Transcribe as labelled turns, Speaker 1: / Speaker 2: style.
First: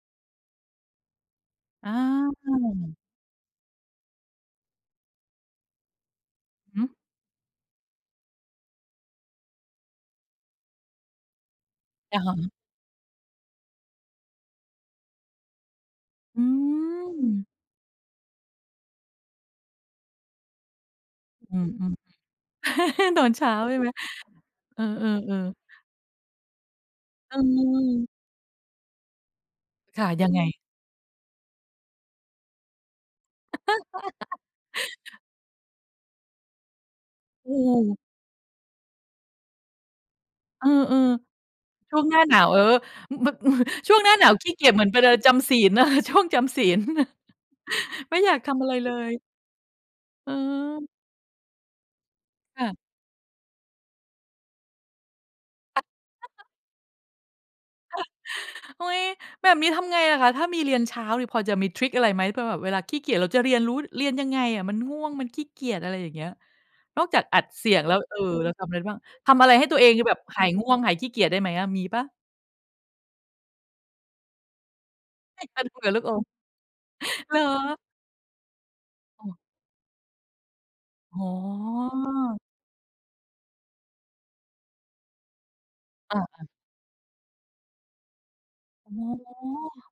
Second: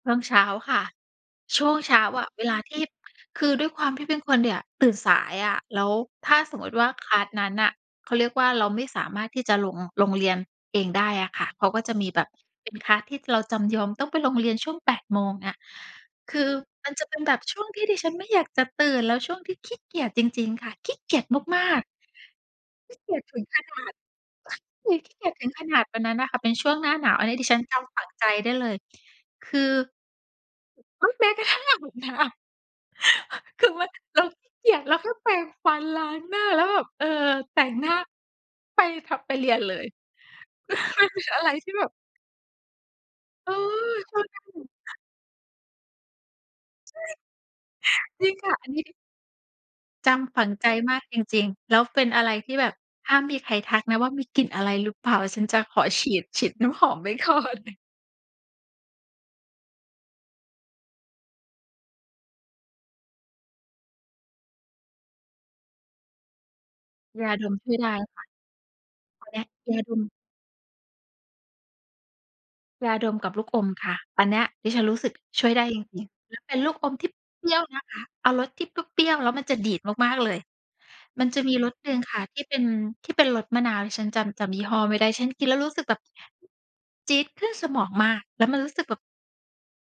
Speaker 1: ช่วงเช้าค่ะ ช่วง
Speaker 2: อ
Speaker 1: เ
Speaker 2: า
Speaker 1: ช้าอะ เวลาที่ คือด้วยความที่เป็นคนเนี่ย ตื่นสายอะ แล้วถ้าสมมุติว่า
Speaker 2: หือ
Speaker 1: คลาส นั้นน่ะ เขาเรียกว่า เราไม่สามารถที่จะลง ลงเรียนเองได้อะค่ะ เขาก็จะมี
Speaker 2: อ
Speaker 1: แบ
Speaker 2: ะ
Speaker 1: บ
Speaker 2: ฮะ
Speaker 1: เป็น คลาส ที่เราจำยอม ต้องไปลงเรียนช่วง 8 โมงอะ ค
Speaker 2: อื
Speaker 1: ือมันจะเป็นแบบ
Speaker 2: ม
Speaker 1: ช่วงที่ดิฉันไม่อยากจะตื่น แล้วช่วงที่ขี้เกียจจริง ๆ ค่ะ ขี้เกียจ
Speaker 2: อื
Speaker 1: มาก ๆ
Speaker 2: ม ๆ
Speaker 1: ขี้เกี
Speaker 2: ต
Speaker 1: ยจ
Speaker 2: อน
Speaker 1: ถึ
Speaker 2: เช
Speaker 1: ง
Speaker 2: ้า
Speaker 1: ข
Speaker 2: ใช
Speaker 1: น
Speaker 2: ่ไห
Speaker 1: า
Speaker 2: ม?
Speaker 1: ด
Speaker 2: เออ
Speaker 1: ขี้เกียจถึง
Speaker 2: ๆ ๆ
Speaker 1: ขนาดวันนั้นน่ะค่ะ เป็นช่วงหน้าหนาว อันน
Speaker 2: อ
Speaker 1: ี้ดิฉันจำฝ
Speaker 2: ื
Speaker 1: ั
Speaker 2: ม
Speaker 1: งใจได้เลย คือ
Speaker 2: ค่ะ ยังไง?
Speaker 1: อ้าว แม้กระทั่ง อาบน้ำ คือว่า เราขี้เกียจ เราแค่แปรงฟัน ล้างหน้า แล้วแบบ เออ
Speaker 2: อื
Speaker 1: แต่งหน้
Speaker 2: ม
Speaker 1: าไปทำ ไปเรียนเลย
Speaker 2: เออ
Speaker 1: มันเป็นอะไร ที่แบบ
Speaker 2: ๆ ช่วงหน้าหนาว เออ ม
Speaker 1: เอ
Speaker 2: ม ช่วง
Speaker 1: อ
Speaker 2: หน้าหนาวขี้เกียจเหมือนเป็น เออ จำศีล ช่วงจำศีล
Speaker 1: ใช่
Speaker 2: ไม่
Speaker 1: จร
Speaker 2: อย
Speaker 1: ิง
Speaker 2: าก
Speaker 1: ค
Speaker 2: ท
Speaker 1: ่ะ
Speaker 2: ำอ
Speaker 1: อ
Speaker 2: ะ
Speaker 1: ั
Speaker 2: ไ
Speaker 1: น
Speaker 2: ร
Speaker 1: นี้
Speaker 2: เลย
Speaker 1: จำฝังใจ
Speaker 2: เออ
Speaker 1: มากจริง ๆ แล้วเป็นอะไรที่
Speaker 2: ค
Speaker 1: แ
Speaker 2: ่
Speaker 1: บ
Speaker 2: ะ
Speaker 1: บห้ามมีใครทักนะว่า มีกลิ่นอะไรหรือเปล่า ฉันจะขอฉีด ฉีดน้ำหอม ไว้ก่อน
Speaker 2: อุ๊ย แบบนี้ทำไงล่ะคะ ถ้ามีเรียนเช้านี่ พอจะมีทริกอะไรไหม เพื่อแบบเวลาขี้เกียจเราจะเรียนรู้ เรียนยังไงอะ มันง่วง มันขี้เกียจ อะไรอย่างเงี้ย นอกจา
Speaker 1: ย
Speaker 2: ก
Speaker 1: า
Speaker 2: อั
Speaker 1: ด
Speaker 2: ด
Speaker 1: ม
Speaker 2: เ
Speaker 1: ช
Speaker 2: สี
Speaker 1: ่วย
Speaker 2: ยง
Speaker 1: ได
Speaker 2: แ
Speaker 1: ้
Speaker 2: ล้ว เอ
Speaker 1: ค
Speaker 2: อ
Speaker 1: ่ะ
Speaker 2: เราทำอะไรได้บ้าง
Speaker 1: ขอ
Speaker 2: ท
Speaker 1: แค
Speaker 2: ำ
Speaker 1: ่
Speaker 2: อะไรให้
Speaker 1: ย
Speaker 2: ตั
Speaker 1: า
Speaker 2: วเอ
Speaker 1: ด
Speaker 2: ง ค
Speaker 1: ม
Speaker 2: ือแบบหายง่วง หายขี้เกียจได้ไหมอะ มีเปล่า?
Speaker 1: ยาดมกับลูกอมค่ะ อันเนี้ยดิฉันรู้สึกช่วย
Speaker 2: ย
Speaker 1: ได
Speaker 2: า
Speaker 1: ้
Speaker 2: ดม
Speaker 1: จร
Speaker 2: กับล
Speaker 1: ิ
Speaker 2: ู
Speaker 1: ง
Speaker 2: กอม
Speaker 1: ๆ แล้วเป็นลูกอมที่
Speaker 2: เหร
Speaker 1: เปรี้ยว
Speaker 2: อ?
Speaker 1: นะคะ เอารสที่เปรี้ยว
Speaker 2: อ
Speaker 1: ๆ
Speaker 2: ้
Speaker 1: แล้
Speaker 2: อ
Speaker 1: วมันจะดีดมาก ๆ เลย
Speaker 2: อ
Speaker 1: ม
Speaker 2: ๋
Speaker 1: ั
Speaker 2: อ
Speaker 1: นจะมีรสหนึ่งค่ะที่เป็น ที่เป็นรสมมะนาว ดิฉันจำ จำยี่ห้อไม่ได้ ฉันกินแล้วรู้สึกแบบ...
Speaker 2: อา ๆ
Speaker 1: จี๊ดขึ้นสมองมาก แล้วมันรู้สึก
Speaker 2: อ
Speaker 1: แบบ
Speaker 2: ๋อ